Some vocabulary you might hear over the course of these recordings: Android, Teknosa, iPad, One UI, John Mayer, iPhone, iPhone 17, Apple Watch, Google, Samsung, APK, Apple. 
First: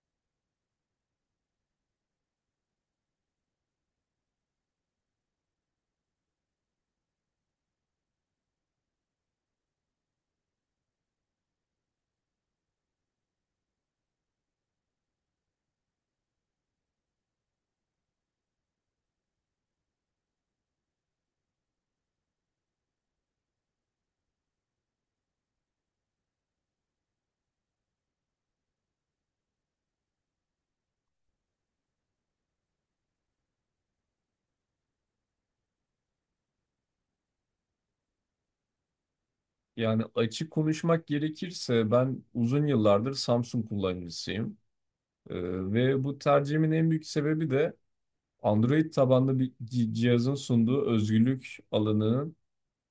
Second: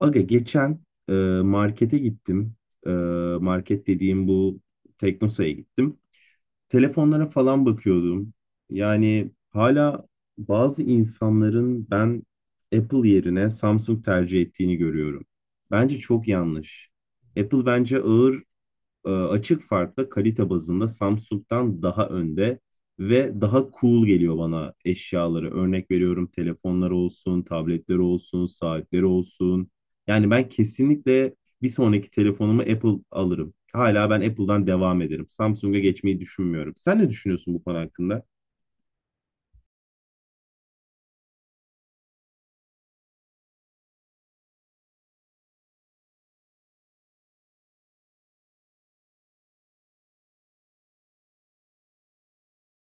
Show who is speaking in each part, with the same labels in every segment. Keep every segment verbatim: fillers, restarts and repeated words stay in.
Speaker 1: Aga geçen e, markete gittim. E, market dediğim bu Teknosa'ya gittim. Telefonlara falan bakıyordum. Yani hala bazı insanların ben Apple yerine Samsung tercih ettiğini görüyorum. Bence çok yanlış. Apple bence ağır e, açık farkla kalite bazında Samsung'dan daha önde ve daha cool geliyor bana eşyaları. Örnek veriyorum telefonları olsun, tabletleri olsun, saatleri olsun. Yani ben kesinlikle bir sonraki telefonumu Apple alırım. Hala ben Apple'dan devam ederim. Samsung'a geçmeyi düşünmüyorum. Sen ne düşünüyorsun bu konu hakkında?
Speaker 2: Yani açık konuşmak gerekirse ben uzun yıllardır Samsung kullanıcısıyım. Ee, Ve bu tercihimin en büyük sebebi de Android tabanlı bir ci- cihazın sunduğu özgürlük alanının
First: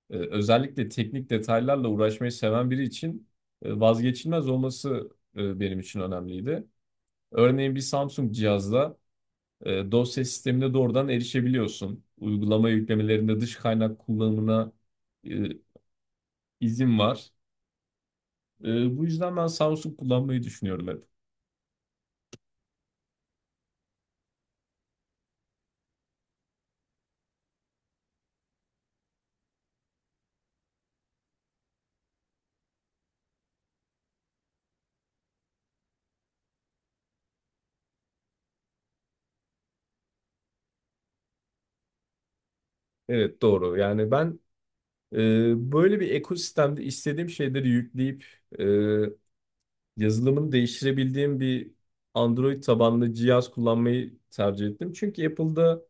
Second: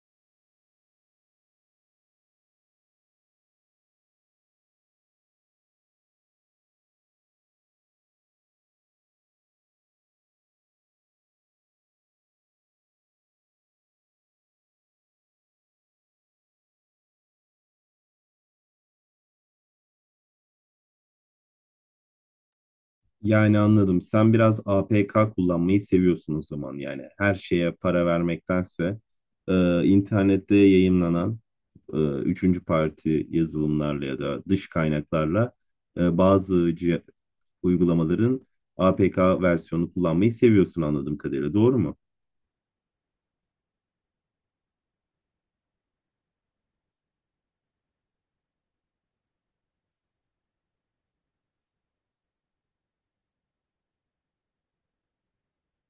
Speaker 2: e, özellikle teknik detaylarla uğraşmayı seven biri için e, vazgeçilmez olması e, benim için önemliydi. Örneğin bir Samsung cihazda e, dosya sistemine doğrudan erişebiliyorsun. Uygulama yüklemelerinde dış kaynak kullanımına e, izin var. Ee, bu yüzden ben Samsung kullanmayı düşünüyorum hep.
Speaker 1: Yani anladım. Sen biraz A P K kullanmayı seviyorsun o zaman yani. Her şeye para vermektense e, internette yayınlanan e, üçüncü parti yazılımlarla ya da dış kaynaklarla e, bazı cih- uygulamaların A P K versiyonu kullanmayı seviyorsun anladığım kadarıyla. Doğru mu?
Speaker 2: Evet, doğru. Yani ben e, böyle bir ekosistemde istediğim şeyleri yükleyip e, yazılımını değiştirebildiğim bir Android tabanlı cihaz kullanmayı tercih ettim. Çünkü Apple'da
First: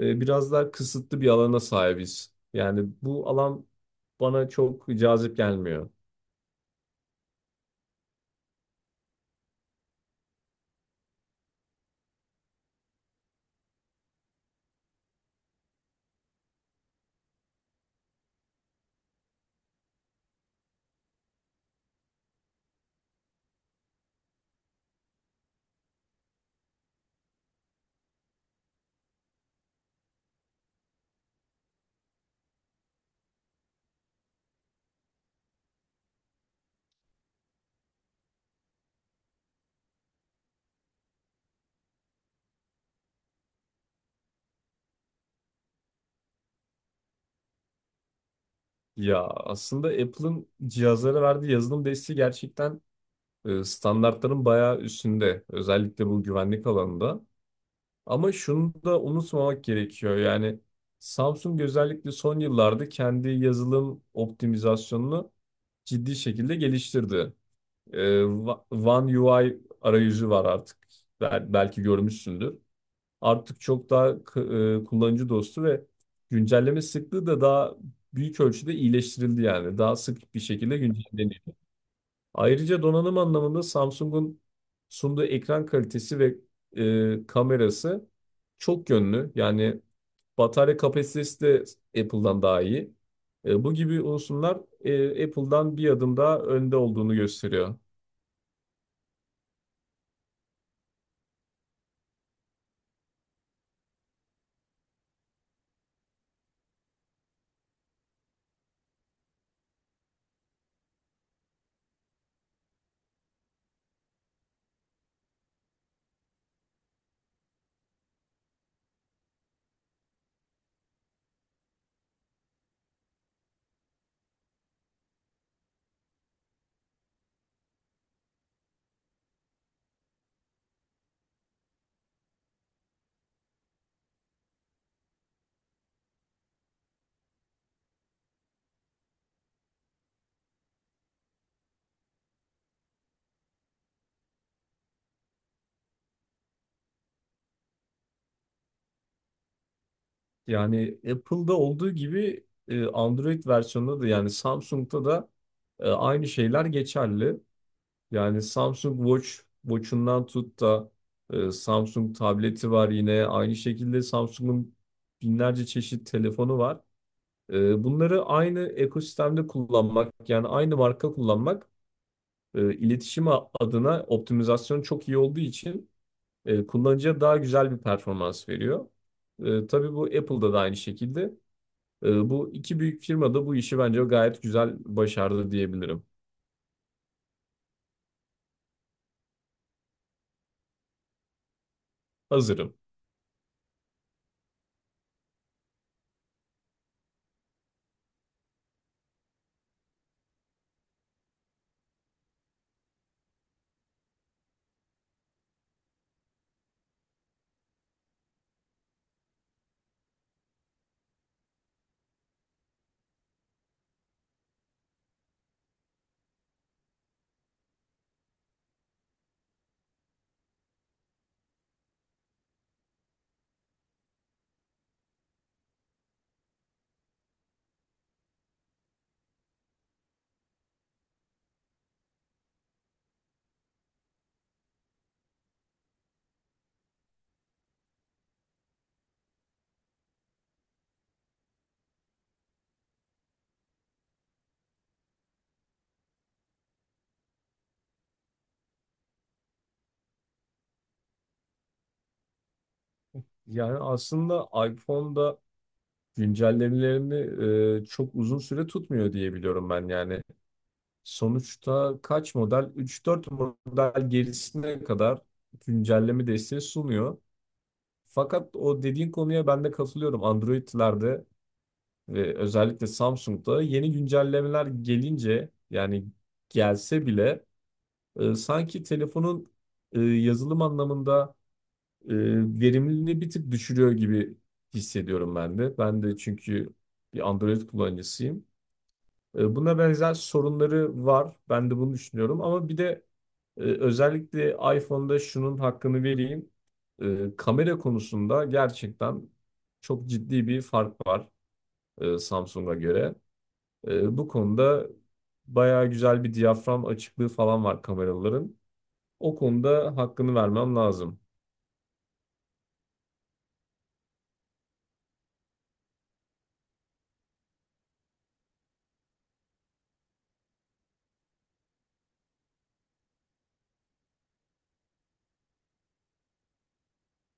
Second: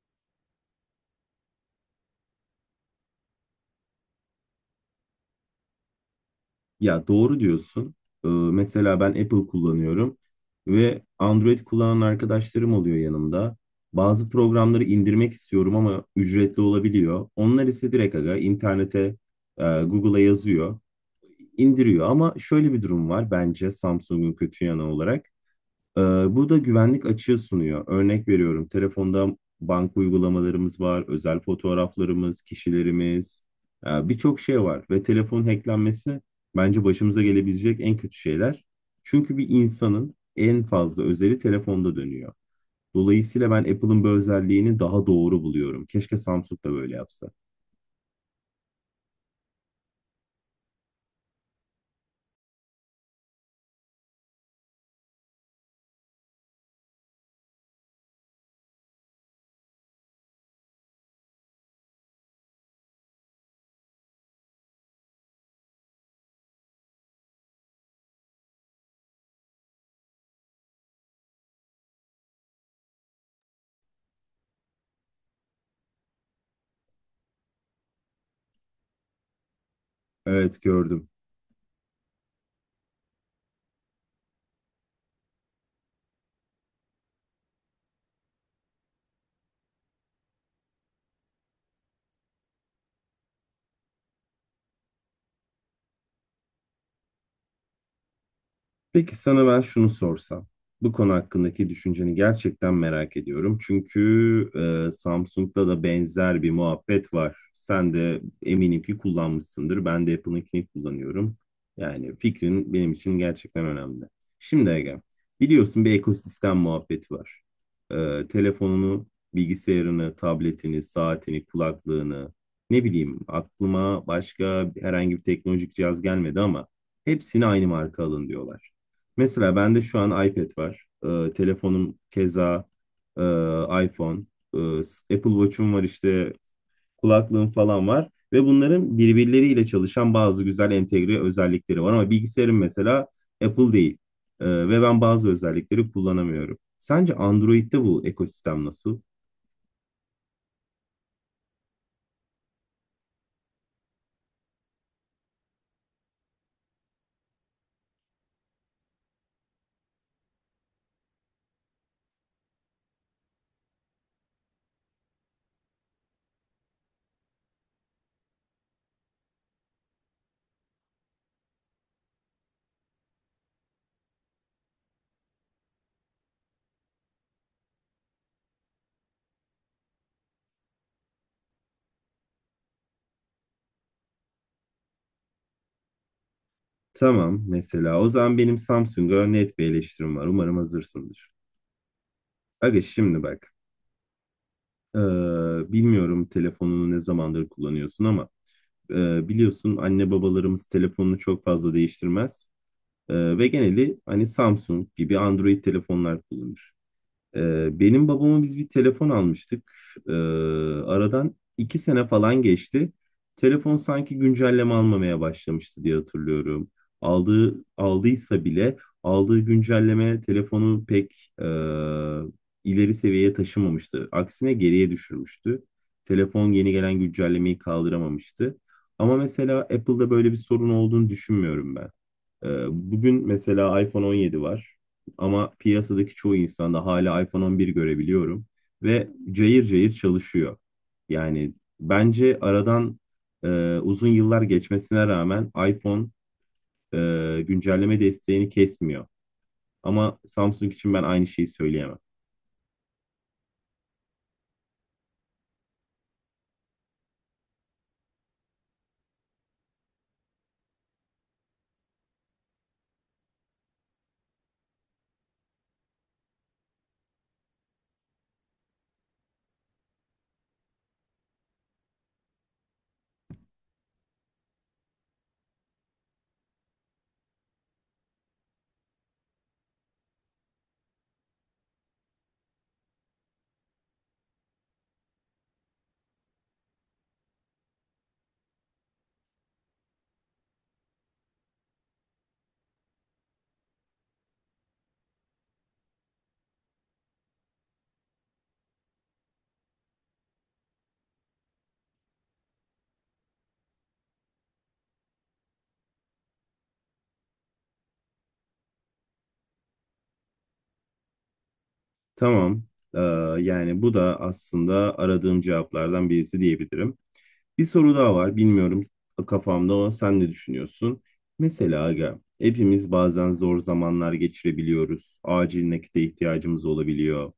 Speaker 2: e, biraz daha kısıtlı bir alana sahibiz. Yani bu alan bana çok cazip gelmiyor.
Speaker 1: Ya doğru diyorsun. Ee, mesela ben Apple kullanıyorum ve Android kullanan arkadaşlarım oluyor yanımda. Bazı programları indirmek istiyorum ama ücretli olabiliyor. Onlar ise direkt aga internete, e, Google'a yazıyor, indiriyor. Ama şöyle bir durum var bence Samsung'un kötü yanı olarak. Ee, Bu da güvenlik açığı sunuyor. Örnek veriyorum, telefonda banka uygulamalarımız var, özel fotoğraflarımız, kişilerimiz, e, birçok şey var. Ve telefon hacklenmesi bence başımıza gelebilecek en kötü şeyler. Çünkü bir insanın en fazla özeli telefonda dönüyor. Dolayısıyla ben Apple'ın bu özelliğini daha doğru buluyorum. Keşke Samsung da böyle yapsa.
Speaker 2: Ya aslında Apple'ın cihazlara verdiği yazılım desteği gerçekten e, standartların bayağı üstünde. Özellikle bu güvenlik alanında. Ama şunu da unutmamak gerekiyor. Yani Samsung özellikle son yıllarda kendi yazılım optimizasyonunu ciddi şekilde geliştirdi. Ee, Va- One U I arayüzü var artık. Bel- Belki görmüşsündür. Artık çok daha k- e, kullanıcı dostu ve güncelleme sıklığı da daha büyük ölçüde iyileştirildi yani. Daha sık bir
Speaker 1: Evet
Speaker 2: şekilde
Speaker 1: gördüm.
Speaker 2: güncelleniyor. Ayrıca donanım anlamında Samsung'un sunduğu ekran kalitesi ve e, kamerası çok yönlü. Yani batarya kapasitesi de Apple'dan daha iyi. E, bu gibi unsurlar e, Apple'dan bir adım daha önde olduğunu gösteriyor.
Speaker 1: Peki sana ben şunu sorsam. Bu konu hakkındaki düşünceni gerçekten merak ediyorum. Çünkü e, Samsung'da da benzer bir muhabbet var. Sen de eminim ki kullanmışsındır. Ben de Apple'ınkini kullanıyorum. Yani fikrin benim için gerçekten önemli. Şimdi Ege, biliyorsun bir ekosistem muhabbeti var. E, telefonunu, bilgisayarını, tabletini, saatini, kulaklığını, ne bileyim aklıma başka herhangi bir teknolojik cihaz gelmedi ama hepsini aynı marka alın diyorlar. Mesela bende şu an iPad var. Ee, telefonum keza e, iPhone. Ee, Apple Watch'um var işte kulaklığım falan var. Ve bunların birbirleriyle çalışan bazı güzel entegre özellikleri var. Ama bilgisayarım mesela Apple değil. Ee, ve ben bazı özellikleri kullanamıyorum. Sence Android'de bu ekosistem nasıl?
Speaker 2: Yani Apple'da olduğu gibi e, Android versiyonunda da, yani Samsung'da da e, aynı şeyler geçerli. Yani Samsung Watch, Watch'undan tut da e, Samsung tableti var yine. Aynı şekilde Samsung'un binlerce çeşit telefonu var. E, bunları aynı ekosistemde kullanmak, yani aynı marka kullanmak, e, iletişim a- adına optimizasyon çok iyi olduğu için e, kullanıcıya daha güzel bir performans veriyor. E, tabii bu Apple'da da aynı şekilde. E, bu iki büyük firma da bu işi bence gayet güzel başardı diyebilirim.
Speaker 1: Tamam, mesela o zaman benim Samsung'a net bir eleştirim var. Umarım hazırsındır.
Speaker 2: Hazırım.
Speaker 1: Aga şimdi bak. Ee, bilmiyorum telefonunu ne zamandır kullanıyorsun ama Ee, biliyorsun anne babalarımız telefonunu çok fazla değiştirmez. Ee, ve geneli hani Samsung gibi Android telefonlar kullanır. Ee, benim babama biz bir telefon almıştık. Ee, aradan iki sene falan geçti. Telefon sanki güncelleme almamaya başlamıştı diye hatırlıyorum. Aldığı aldıysa bile aldığı güncelleme telefonu pek e, ileri seviyeye taşımamıştı. Aksine geriye düşürmüştü. Telefon yeni gelen güncellemeyi kaldıramamıştı. Ama mesela Apple'da böyle bir sorun olduğunu düşünmüyorum ben. Ee, Bugün mesela iPhone on yedi var ama piyasadaki çoğu insanda hala iPhone on bir görebiliyorum ve cayır cayır çalışıyor. Yani bence aradan e, uzun yıllar geçmesine rağmen iPhone e, güncelleme desteğini kesmiyor. Ama Samsung için ben aynı şeyi söyleyemem.
Speaker 2: Yani aslında iPhone'da güncellemelerini e, çok uzun süre tutmuyor diye biliyorum ben yani. Sonuçta kaç model? Üç dört model gerisine kadar güncelleme desteği sunuyor. Fakat o dediğin konuya ben de katılıyorum. Android'lerde ve özellikle Samsung'da yeni güncellemeler gelince, yani gelse bile, e, sanki telefonun e, yazılım anlamında e, verimliliğini bir tık düşürüyor gibi hissediyorum ben de. Ben de, çünkü bir Android kullanıcısıyım. E, Buna benzer sorunları var. Ben de bunu düşünüyorum. Ama bir de e, özellikle iPhone'da şunun hakkını vereyim. E, Kamera konusunda gerçekten çok ciddi bir fark var e, Samsung'a göre. E, Bu konuda bayağı güzel bir diyafram açıklığı falan var kameraların. O konuda hakkını vermem lazım.
Speaker 1: Tamam, e, yani bu da aslında aradığım cevaplardan birisi diyebilirim. Bir soru daha var. Bilmiyorum kafamda o. Sen ne düşünüyorsun? Mesela aga, hepimiz bazen zor zamanlar geçirebiliyoruz. Acil nakite ihtiyacımız olabiliyor.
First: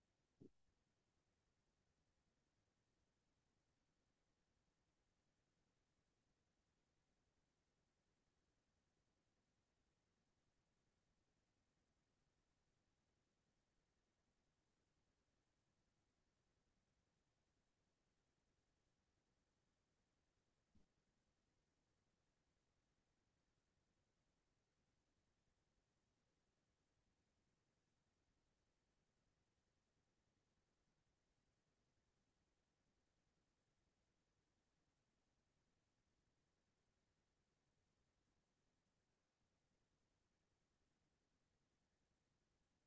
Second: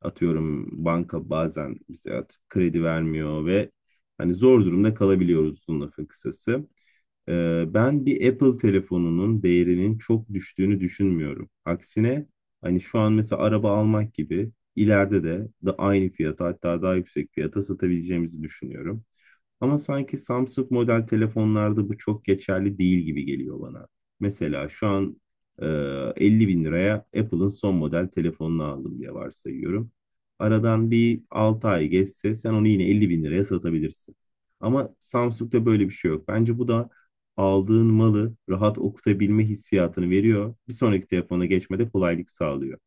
Speaker 1: Atıyorum banka bazen bize at- kredi vermiyor ve hani zor durumda kalabiliyoruz uzun lafın kısası. Ee, ben bir Apple telefonunun değerinin çok düştüğünü düşünmüyorum. Aksine hani şu an mesela araba almak gibi ileride de, de aynı fiyata hatta daha yüksek fiyata satabileceğimizi düşünüyorum. Ama sanki Samsung model telefonlarda bu çok geçerli değil gibi geliyor bana. Mesela şu an e, 50 bin liraya Apple'ın son model telefonunu aldım diye varsayıyorum. Aradan bir altı ay geçse sen onu yine 50 bin liraya satabilirsin. Ama Samsung'da böyle bir şey yok. Bence bu da aldığın malı rahat okutabilme hissiyatını veriyor. Bir sonraki telefona geçmede kolaylık sağlıyor.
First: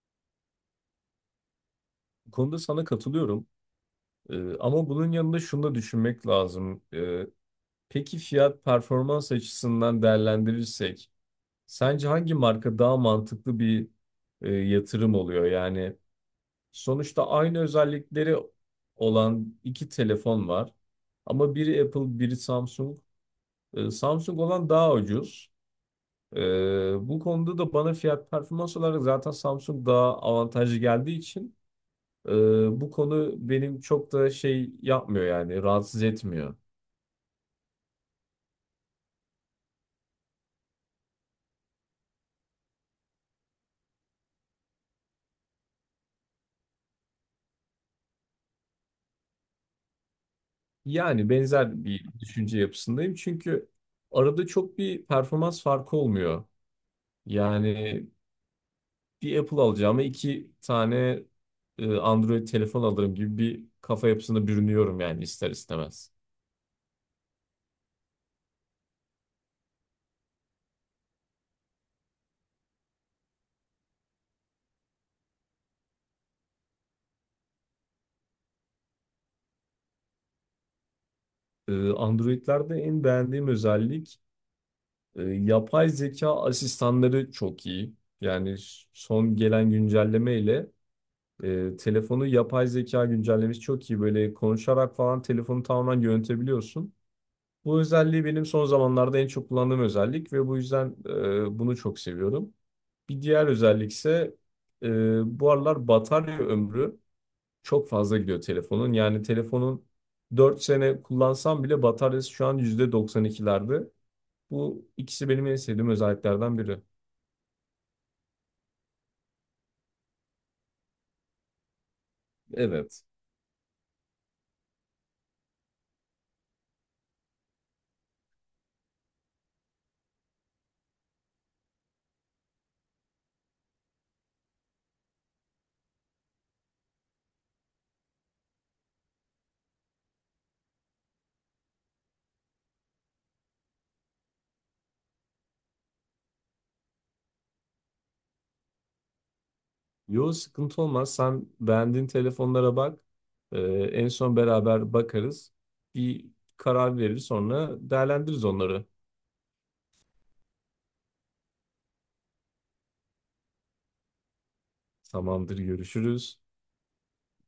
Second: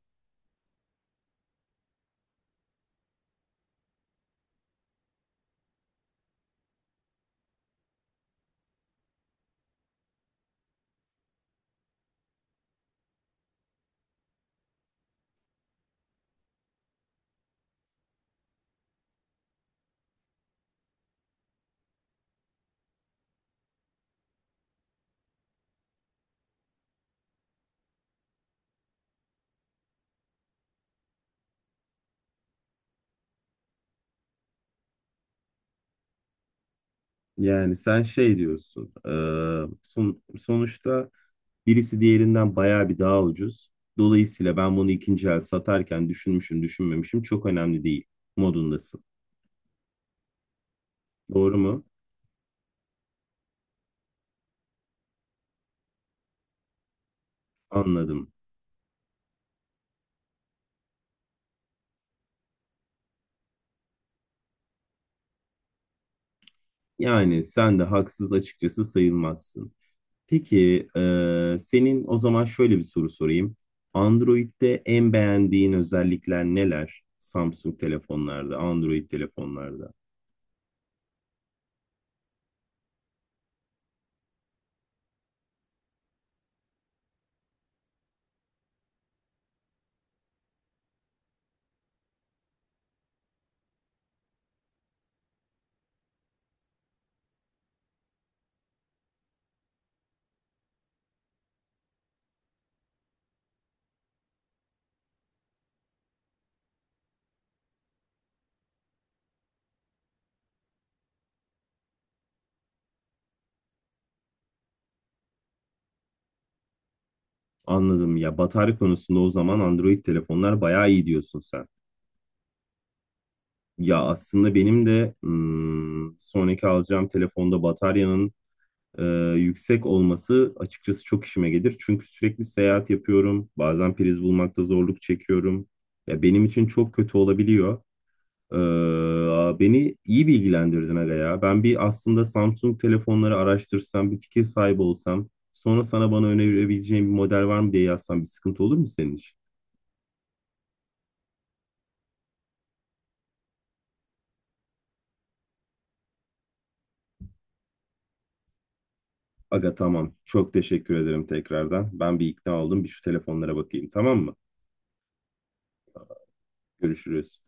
Speaker 2: Bu konuda sana katılıyorum. E, Ama bunun yanında şunu da düşünmek lazım. E, Peki fiyat performans açısından değerlendirirsek sence hangi marka daha mantıklı bir e, yatırım oluyor? Yani sonuçta aynı özellikleri olan iki telefon var. Ama biri Apple, biri Samsung. E, Samsung olan daha ucuz. E, Bu konuda da bana fiyat performans olarak zaten Samsung daha avantajlı geldiği için e, bu konu benim çok da şey yapmıyor, yani rahatsız etmiyor.
Speaker 1: Yani sen şey diyorsun, e, son, sonuçta birisi diğerinden bayağı bir daha ucuz. Dolayısıyla ben bunu ikinci el satarken düşünmüşüm, düşünmemişim çok önemli değil modundasın.
Speaker 2: Yani
Speaker 1: Doğru mu?
Speaker 2: benzer bir düşünce yapısındayım çünkü arada çok bir performans farkı olmuyor. Yani
Speaker 1: Anladım.
Speaker 2: bir Apple alacağıma iki tane e, Android telefon alırım gibi bir kafa yapısına bürünüyorum yani ister istemez.
Speaker 1: Yani sen de haksız açıkçası sayılmazsın. Peki, e, senin o zaman şöyle bir soru sorayım. Android'de en beğendiğin özellikler neler? Samsung telefonlarda, Android telefonlarda.
Speaker 2: E, Android'lerde en beğendiğim özellik, e, yapay zeka asistanları çok iyi. Yani s- son gelen güncelleme ile e, telefonu yapay zeka güncellemesi çok iyi. Böyle konuşarak falan telefonu tamamen yönetebiliyorsun. Bu özelliği benim son zamanlarda en çok kullandığım özellik ve bu yüzden e, bunu çok seviyorum. Bir diğer özellik ise e, bu aralar batarya ömrü çok fazla gidiyor telefonun. Yani telefonun dört sene kullansam bile bataryası şu an yüzde doksan ikilerde. Bu ikisi benim en sevdiğim özelliklerden biri.
Speaker 1: Anladım ya, batarya konusunda o zaman Android telefonlar bayağı iyi diyorsun sen.
Speaker 2: Evet.
Speaker 1: Ya aslında benim de hmm, sonraki alacağım telefonda bataryanın e, yüksek olması açıkçası çok işime gelir. Çünkü sürekli seyahat yapıyorum. Bazen priz bulmakta zorluk çekiyorum. Ya benim için çok kötü olabiliyor. Ee, beni iyi bilgilendirdin aga ya. Ben bir aslında Samsung telefonları araştırsam, bir fikir sahibi olsam, sonra sana bana önerebileceğin bir model var mı diye yazsam bir sıkıntı olur mu senin için?
Speaker 2: Yo, sıkıntı olmaz. Sen beğendiğin telefonlara bak. E, en son beraber bakarız. Bir karar verir, sonra değerlendiririz onları.
Speaker 1: Aga tamam. Çok teşekkür ederim tekrardan. Ben bir ikna oldum. Bir şu telefonlara bakayım, tamam mı?
Speaker 2: Tamamdır, görüşürüz.
Speaker 1: Görüşürüz.